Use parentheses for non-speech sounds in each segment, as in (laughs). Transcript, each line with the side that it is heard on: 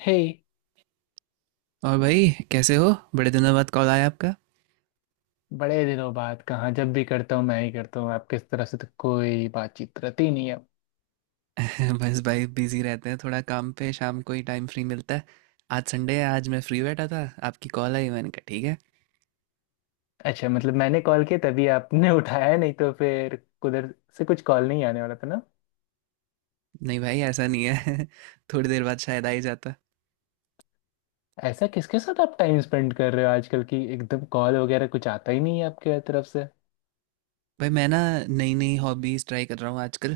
left: हे।
right: और भाई कैसे हो। बड़े दिनों बाद कॉल आया आपका।
left: बड़े दिनों बाद कहाँ, जब भी करता हूँ मैं ही करता हूँ, आपके इस तरह से तो कोई बातचीत रहती नहीं है।
right: (laughs) बस भाई बिजी रहते हैं थोड़ा काम पे, शाम को ही टाइम फ्री मिलता है। आज संडे है, आज मैं फ्री बैठा था। आपकी कॉल आई, मैंने कहा ठीक है।
left: अच्छा मतलब मैंने कॉल किया तभी आपने (laughs) उठाया, नहीं तो फिर उधर से कुछ कॉल नहीं आने वाला था ना।
right: नहीं भाई ऐसा नहीं है। (laughs) थोड़ी देर बाद शायद आ ही जाता।
left: ऐसा किसके साथ आप टाइम स्पेंड कर रहे हो आजकल की एकदम कॉल वगैरह कुछ आता ही नहीं है आपके तरफ से।
right: भाई मैं ना, नई नई हॉबीज ट्राई कर रहा हूँ आजकल।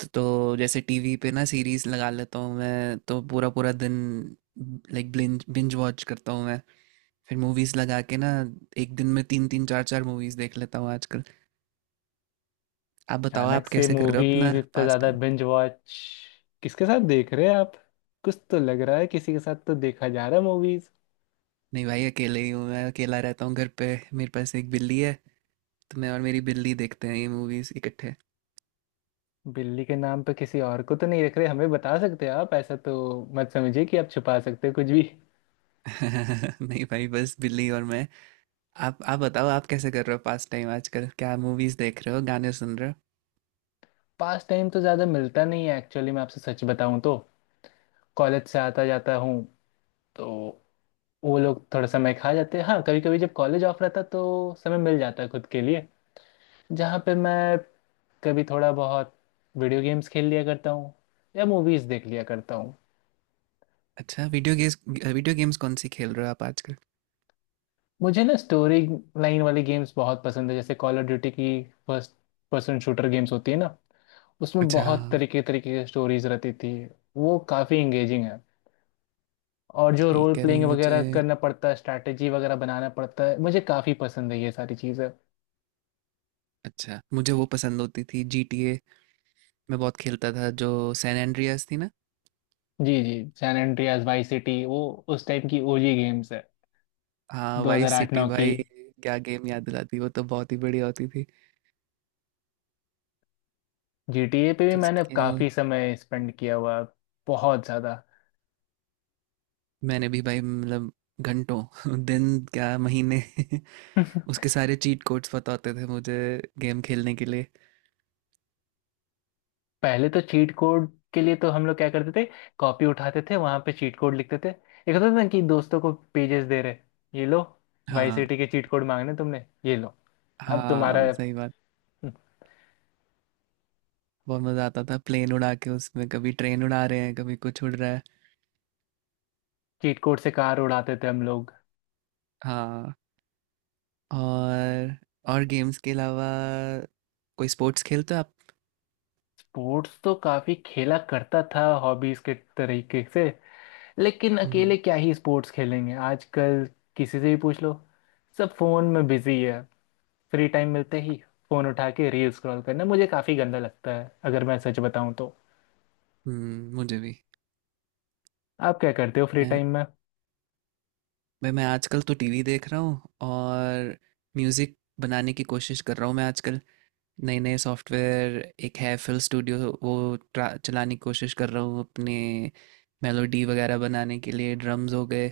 right: तो जैसे टीवी पे ना सीरीज लगा लेता हूँ मैं, तो पूरा पूरा दिन लाइक बिंज बिंज वॉच करता हूँ मैं। फिर मूवीज लगा के ना, एक दिन में तीन तीन चार चार मूवीज देख लेता हूँ आजकल। आप बताओ,
left: अचानक
right: आप
left: से
right: कैसे कर रहे हो अपना
left: मूवीज इतना
right: पास।
left: ज्यादा बिंज वॉच किसके साथ देख रहे हैं आप? कुछ तो लग रहा है, किसी के साथ तो देखा जा रहा है मूवीज।
right: नहीं भाई अकेले ही हूँ, मैं अकेला रहता हूँ घर पे। मेरे पास एक बिल्ली है, तो मैं और मेरी बिल्ली देखते हैं ये मूवीज इकट्ठे।
left: बिल्ली के नाम पे किसी और को तो नहीं रख रहे, हमें बता सकते हैं आप। ऐसा तो मत समझिए कि आप छुपा सकते हैं कुछ भी।
right: (laughs) नहीं भाई, बस बिल्ली और मैं। आप बताओ, आप कैसे कर रहे हो पास टाइम आजकल? क्या मूवीज देख रहे हो, गाने सुन रहे हो?
left: पास टाइम तो ज़्यादा मिलता नहीं है एक्चुअली, मैं आपसे सच बताऊं तो। कॉलेज से आता जाता हूँ तो वो लोग थोड़ा समय खा जाते हैं। हाँ कभी कभी जब कॉलेज ऑफ रहता तो समय मिल जाता है खुद के लिए, जहाँ पे मैं कभी थोड़ा बहुत वीडियो गेम्स खेल लिया करता हूँ या मूवीज़ देख लिया करता हूँ।
right: अच्छा, वीडियो गेम्स। वीडियो गेम्स कौन सी खेल रहे हो आप आजकल?
left: मुझे ना स्टोरी लाइन वाली गेम्स बहुत पसंद है, जैसे कॉल ऑफ ड्यूटी की। फर्स्ट पर्सन शूटर गेम्स होती है ना, उसमें
right: अच्छा
left: बहुत
right: हाँ।
left: तरीके तरीके की स्टोरीज रहती थी। वो काफ़ी एंगेजिंग है। और जो रोल
right: ठीक है
left: प्लेइंग
right: मुझे।
left: वगैरह करना पड़ता है, स्ट्रैटेजी वगैरह बनाना पड़ता है, मुझे काफ़ी पसंद है ये सारी चीज़ें।
right: अच्छा, मुझे वो पसंद होती थी जी टी ए। मैं बहुत खेलता था। जो सैन एंड्रियास थी ना।
left: जी जी। सैन एंड्रियास, वाई सिटी, वो उस टाइम की ओजी गेम्स है।
right: हाँ वाइस सिटी
left: 2008-9 की।
right: भाई। क्या गेम याद दिलाती, वो तो बहुत ही बढ़िया होती थी।
left: जीटीए पे भी
right: तो
left: मैंने
right: उसके
left: काफ़ी समय स्पेंड किया हुआ है। बहुत ज़्यादा।
right: मैंने भी भाई, मतलब घंटों (laughs) दिन क्या महीने (laughs)
left: (laughs)
right: उसके सारे चीट कोड्स पता होते थे मुझे गेम खेलने के लिए।
left: पहले तो चीट कोड के लिए तो हम लोग क्या करते थे, कॉपी उठाते थे, वहां पे चीट कोड लिखते थे। एक होता था ना कि दोस्तों को पेजेस दे रहे, ये लो वाई
right: हाँ
left: सिटी के चीट कोड मांगने तुमने, ये लो अब तुम्हारा।
right: हाँ सही बात। बहुत मज़ा आता था प्लेन उड़ा के, उसमें कभी ट्रेन उड़ा रहे हैं, कभी कुछ उड़ रहा है।
left: चीट कोड से कार उड़ाते थे हम लोग।
right: हाँ। और और गेम्स के अलावा कोई स्पोर्ट्स खेलते हो आप?
left: स्पोर्ट्स तो काफी खेला करता था हॉबीज के तरीके से, लेकिन
right: हम्म।
left: अकेले क्या ही स्पोर्ट्स खेलेंगे आजकल। किसी से भी पूछ लो, सब फोन में बिजी है। फ्री टाइम मिलते ही फोन उठा के रील स्क्रॉल करना मुझे काफी गंदा लगता है, अगर मैं सच बताऊं तो।
right: मुझे भी।
left: आप क्या करते हो फ्री
right: मैं
left: टाइम में?
right: भाई, मैं आजकल तो टीवी देख रहा हूँ, और म्यूज़िक बनाने की कोशिश कर रहा हूँ मैं आजकल। नए नए सॉफ्टवेयर, एक है फिल स्टूडियो, वो चलाने की कोशिश कर रहा हूँ अपने, मेलोडी वगैरह बनाने के लिए, ड्रम्स हो गए।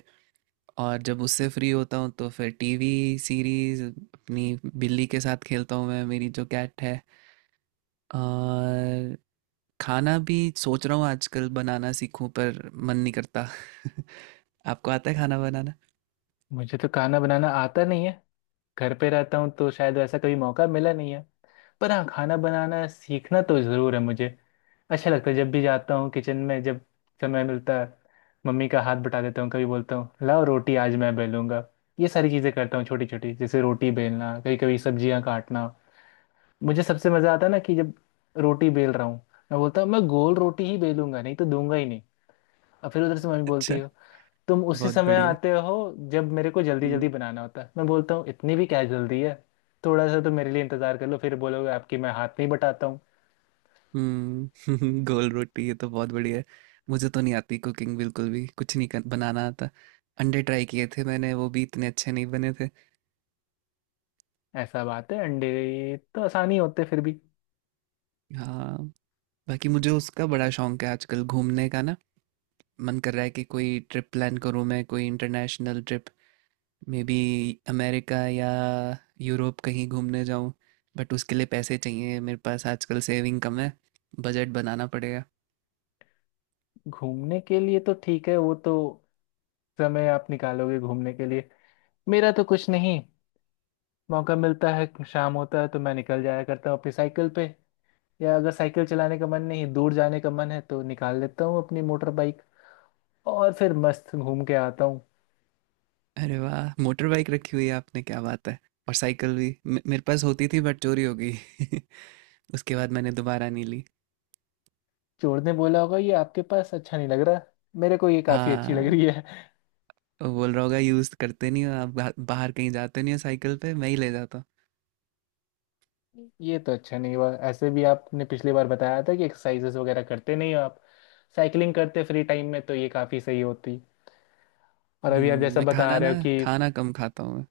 right: और जब उससे फ्री होता हूँ तो फिर टीवी सीरीज, अपनी बिल्ली के साथ खेलता हूँ मैं, मेरी जो कैट है। और खाना भी सोच रहा हूँ आजकल बनाना सीखूं, पर मन नहीं करता। (laughs) आपको आता है खाना बनाना?
left: मुझे तो खाना बनाना आता नहीं है। घर पे रहता हूँ तो शायद वैसा कभी मौका मिला नहीं है। पर हाँ, खाना बनाना सीखना तो ज़रूर है मुझे। अच्छा लगता है जब भी जाता हूँ किचन में, जब समय मिलता है मम्मी का हाथ बटा देता हूँ, कभी बोलता हूँ लाओ रोटी आज मैं बेलूंगा। ये सारी चीज़ें करता हूँ छोटी छोटी, जैसे रोटी बेलना, कभी कभी सब्जियाँ काटना। मुझे सबसे मज़ा आता है ना कि जब रोटी बेल रहा हूँ, मैं बोलता हूँ मैं गोल रोटी ही बेलूंगा नहीं तो दूंगा ही नहीं। और फिर उधर से मम्मी बोलती
right: अच्छा,
left: है तुम उसी
right: बहुत
left: समय
right: बढ़िया।
left: आते हो जब मेरे को जल्दी जल्दी बनाना होता है। मैं बोलता हूँ इतनी भी क्या जल्दी है, थोड़ा सा तो मेरे लिए इंतजार कर लो, फिर बोलोगे आपकी मैं हाथ नहीं बटाता हूँ।
right: हम्म (laughs) गोल रोटी, ये तो बहुत बढ़िया है। मुझे तो नहीं आती कुकिंग, बिल्कुल भी कुछ नहीं कर, बनाना आता। अंडे ट्राई किए थे मैंने, वो भी इतने अच्छे नहीं बने थे।
left: ऐसा बात है, अंडे तो आसानी होते फिर भी।
right: हाँ। बाकी मुझे उसका बड़ा शौक है आजकल घूमने का ना। मन कर रहा है कि कोई ट्रिप प्लान करूँ मैं, कोई international trip, maybe America या यूरोप कहीं घूमने जाऊँ। बट उसके लिए पैसे चाहिए, मेरे पास आजकल सेविंग कम है, बजट बनाना पड़ेगा।
left: घूमने के लिए तो ठीक है, वो तो समय आप निकालोगे घूमने के लिए। मेरा तो कुछ नहीं, मौका मिलता है, शाम होता है तो मैं निकल जाया करता हूँ अपनी साइकिल पे, या अगर साइकिल चलाने का मन नहीं, दूर जाने का मन है तो निकाल लेता हूँ अपनी मोटर बाइक, और फिर मस्त घूम के आता हूँ।
right: अरे वाह! मोटर बाइक रखी हुई है आपने, क्या बात है! और साइकिल भी मे मेरे पास होती थी, बट चोरी हो गई। (laughs) उसके बाद मैंने दोबारा नहीं ली।
left: चोर ने बोला होगा ये आपके पास अच्छा नहीं लग रहा, मेरे को ये काफ़ी अच्छी लग
right: हाँ,
left: रही है।
right: वो बोल रहा होगा यूज़ करते नहीं हो आप, बा बाहर कहीं जाते नहीं हो साइकिल पे, मैं ही ले जाता हूँ।
left: (laughs) ये तो अच्छा नहीं हुआ, ऐसे भी आपने पिछली बार बताया था कि एक्सरसाइजेस वगैरह करते नहीं हो आप, साइकिलिंग करते फ्री टाइम में तो ये काफ़ी सही होती। और
right: हुँ,
left: अभी आप जैसा
right: मैं
left: बता
right: खाना
left: रहे
right: ना,
left: हो कि
right: खाना कम खाता हूँ मैं।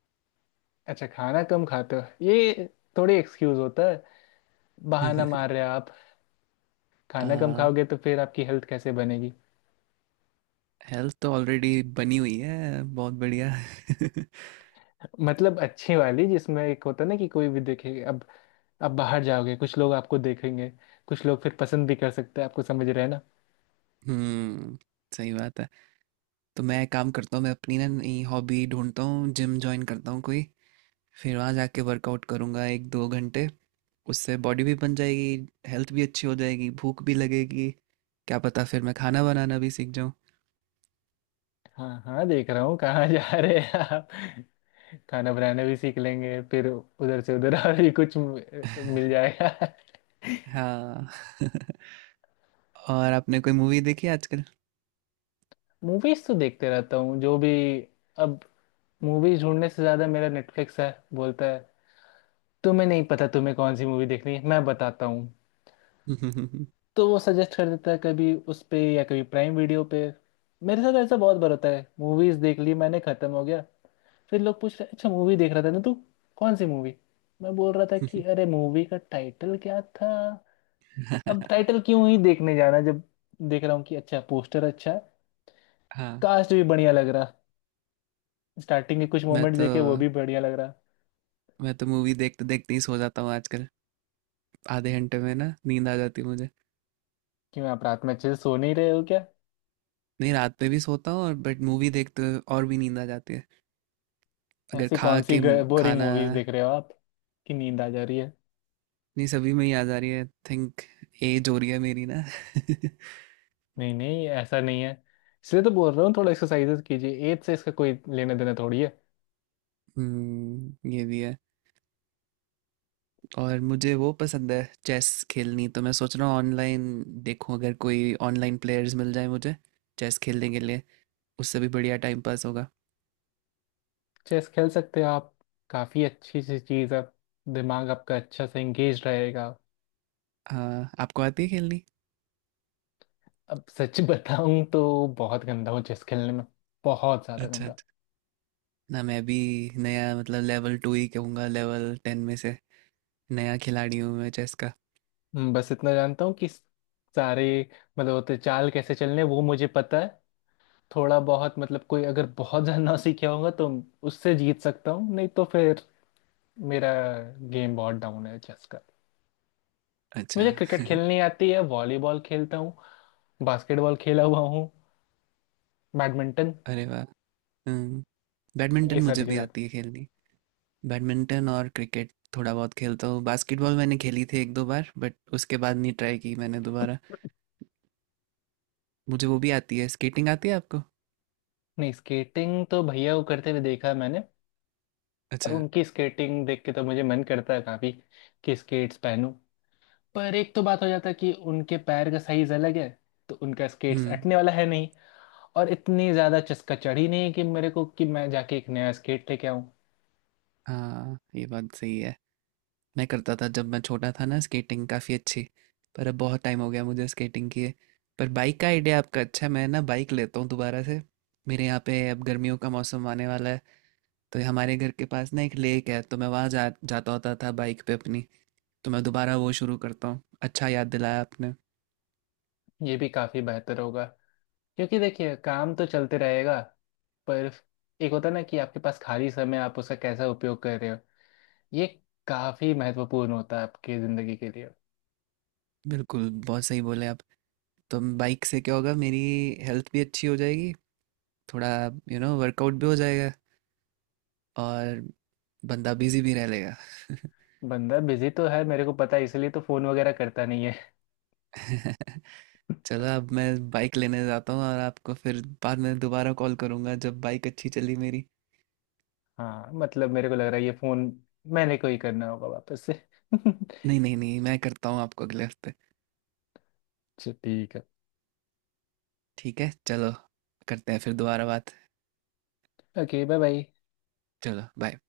left: अच्छा खाना कम खाते हो, ये थोड़ी एक्सक्यूज़ होता है, बहाना मार
right: (laughs)
left: रहे हो आप।
right: अ,
left: खाना कम खाओगे तो फिर आपकी हेल्थ कैसे बनेगी।
right: हेल्थ तो ऑलरेडी बनी हुई है, बहुत बढ़िया। (laughs)
left: मतलब अच्छी वाली जिसमें एक होता है ना कि कोई भी देखे, अब आप बाहर जाओगे कुछ लोग आपको देखेंगे, कुछ लोग फिर पसंद भी कर सकते हैं आपको, समझ रहे हैं ना।
right: हुँ, सही बात है। तो मैं काम करता हूँ, मैं अपनी ना नई हॉबी ढूँढता हूँ, जिम जॉइन करता हूँ कोई। फिर वहाँ जाके वर्कआउट करूँगा एक दो घंटे, उससे बॉडी भी बन जाएगी, हेल्थ भी अच्छी हो जाएगी, भूख भी लगेगी। क्या पता फिर मैं खाना बनाना भी सीख जाऊँ।
left: हाँ हाँ, देख रहा हूँ कहाँ (laughs) जा रहे हैं आप, खाना बनाना भी सीख लेंगे फिर उधर से उधर (laughs) और भी कुछ मिल
right: (laughs)
left: जाएगा।
right: हाँ। (laughs) और आपने कोई मूवी देखी है आजकल?
left: मूवीज तो देखते रहता हूँ जो भी। अब मूवीज ढूंढने से ज्यादा मेरा नेटफ्लिक्स है, बोलता है तुम्हें नहीं पता तुम्हें कौन सी मूवी देखनी है, मैं बताता हूँ।
right: (laughs)
left: तो वो सजेस्ट कर देता है कभी उस पे या कभी प्राइम वीडियो पे। मेरे साथ ऐसा बहुत बार होता है मूवीज देख ली मैंने, खत्म हो गया, फिर लोग पूछ रहे अच्छा मूवी देख रहा था ना तू, कौन सी मूवी? मैं बोल रहा था कि अरे मूवी का टाइटल क्या था। अब टाइटल क्यों ही देखने जाना जब देख रहा हूँ कि अच्छा पोस्टर अच्छा है,
right: हाँ।
left: कास्ट भी बढ़िया लग रहा, स्टार्टिंग के कुछ
right: मैं
left: मोमेंट्स
right: तो
left: देखे वो भी बढ़िया लग रहा।
right: मैं तो मूवी देखते देखते ही सो जाता हूँ आजकल, आधे घंटे में ना नींद आ जाती है मुझे।
left: क्यों आप रात में अच्छे से सो नहीं रहे हो क्या?
right: नहीं, रात पे भी सोता हूँ और, बट मूवी देखते हुए और भी नींद आ जाती है अगर
left: ऐसी
right: खा
left: कौन सी
right: के
left: बोरिंग
right: खाना।
left: मूवीज देख रहे हो आप कि नींद आ जा रही है?
right: नहीं सभी में ही याद आ रही है, थिंक एज हो रही है मेरी ना। (laughs)
left: नहीं नहीं, ऐसा नहीं है, इसलिए तो बोल रहा हूँ थोड़ा एक्सरसाइजेस कीजिए, एज से इसका कोई लेना देना थोड़ी है।
right: हम्म, ये भी है। और मुझे वो पसंद है चेस खेलनी, तो मैं सोच रहा हूँ ऑनलाइन देखूँ, अगर कोई ऑनलाइन प्लेयर्स मिल जाए मुझे चेस खेलने के लिए, उससे भी बढ़िया टाइम पास होगा।
left: चेस खेल सकते हैं आप, काफ़ी अच्छी सी चीज़ है। दिमाग आपका अच्छा से एंगेज रहेगा।
right: हाँ, आपको आती है खेलनी?
left: अब सच (laughs) बताऊँ तो बहुत गंदा हूँ चेस खेलने में, बहुत ज़्यादा
right: अच्छा
left: गंदा।
right: अच्छा। ना, मैं भी नया, मतलब लेवल टू ही कहूँगा लेवल टेन में से, नया खिलाड़ी हूँ मैं चेस का।
left: बस इतना जानता हूँ कि सारे मतलब होते चाल कैसे चलने हैं, वो मुझे पता है। थोड़ा बहुत मतलब कोई अगर बहुत ज़्यादा ना सीखा होगा तो उससे जीत सकता हूँ, नहीं तो फिर मेरा गेम बहुत डाउन है चेस।
right: अच्छा।
left: मुझे क्रिकेट
right: (laughs)
left: खेलनी आती है, वॉलीबॉल खेलता हूँ, बास्केटबॉल खेला हुआ हूँ, बैडमिंटन,
right: अरे वाह। हम्म। बैडमिंटन
left: ये
right: मुझे
left: सारी
right: भी
left: चीज़ें।
right: आती है खेलनी, बैडमिंटन और क्रिकेट थोड़ा बहुत खेलता हूँ। बास्केटबॉल मैंने खेली थी एक दो बार, बट उसके बाद नहीं ट्राई की मैंने दोबारा। मुझे वो भी आती है, स्केटिंग आती है आपको?
left: नहीं, स्केटिंग तो भैया को करते हुए देखा है मैंने, और
right: अच्छा।
left: उनकी स्केटिंग देख के तो मुझे मन करता है काफ़ी कि स्केट्स पहनूं। पर एक तो बात हो जाता है कि उनके पैर का साइज अलग है तो उनका स्केट्स
right: हम्म।
left: अटने वाला है नहीं, और इतनी ज़्यादा चस्का चढ़ी नहीं है कि मेरे को कि मैं जाके एक नया स्केट लेके आऊं।
right: हाँ ये बात सही है। मैं करता था जब मैं छोटा था ना स्केटिंग काफ़ी अच्छी, पर अब बहुत टाइम हो गया मुझे स्केटिंग किए। पर बाइक का आइडिया आपका अच्छा है, मैं ना बाइक लेता हूँ दोबारा से। मेरे यहाँ पे अब गर्मियों का मौसम आने वाला है, तो हमारे घर के पास ना एक लेक है, तो मैं वहाँ जा जाता होता था बाइक पे अपनी, तो मैं दोबारा वो शुरू करता हूँ। अच्छा याद दिलाया आपने।
left: ये भी काफ़ी बेहतर होगा, क्योंकि देखिए काम तो चलते रहेगा, पर एक होता है ना कि आपके पास खाली समय आप उसका कैसा उपयोग कर रहे हो, ये काफी महत्वपूर्ण होता है आपकी जिंदगी के लिए।
right: बिल्कुल, बहुत सही बोले आप। तो बाइक से क्या होगा, मेरी हेल्थ भी अच्छी हो जाएगी, थोड़ा यू नो वर्कआउट भी हो जाएगा, और बंदा बिजी भी रह लेगा।
left: बंदा बिजी तो है, मेरे को पता है, इसलिए तो फोन वगैरह करता नहीं है।
right: (laughs) चलो अब मैं बाइक लेने जाता हूँ, और आपको फिर बाद में दोबारा कॉल करूँगा जब बाइक अच्छी चली मेरी।
left: हाँ मतलब मेरे को लग रहा है ये फोन मैंने को ही करना होगा वापस से। (laughs) अच्छा,
right: नहीं नहीं नहीं मैं करता हूँ आपको अगले हफ्ते।
left: ठीक है।
right: ठीक है चलो, करते हैं फिर दोबारा बात।
left: Okay, bye bye.
right: चलो बाय।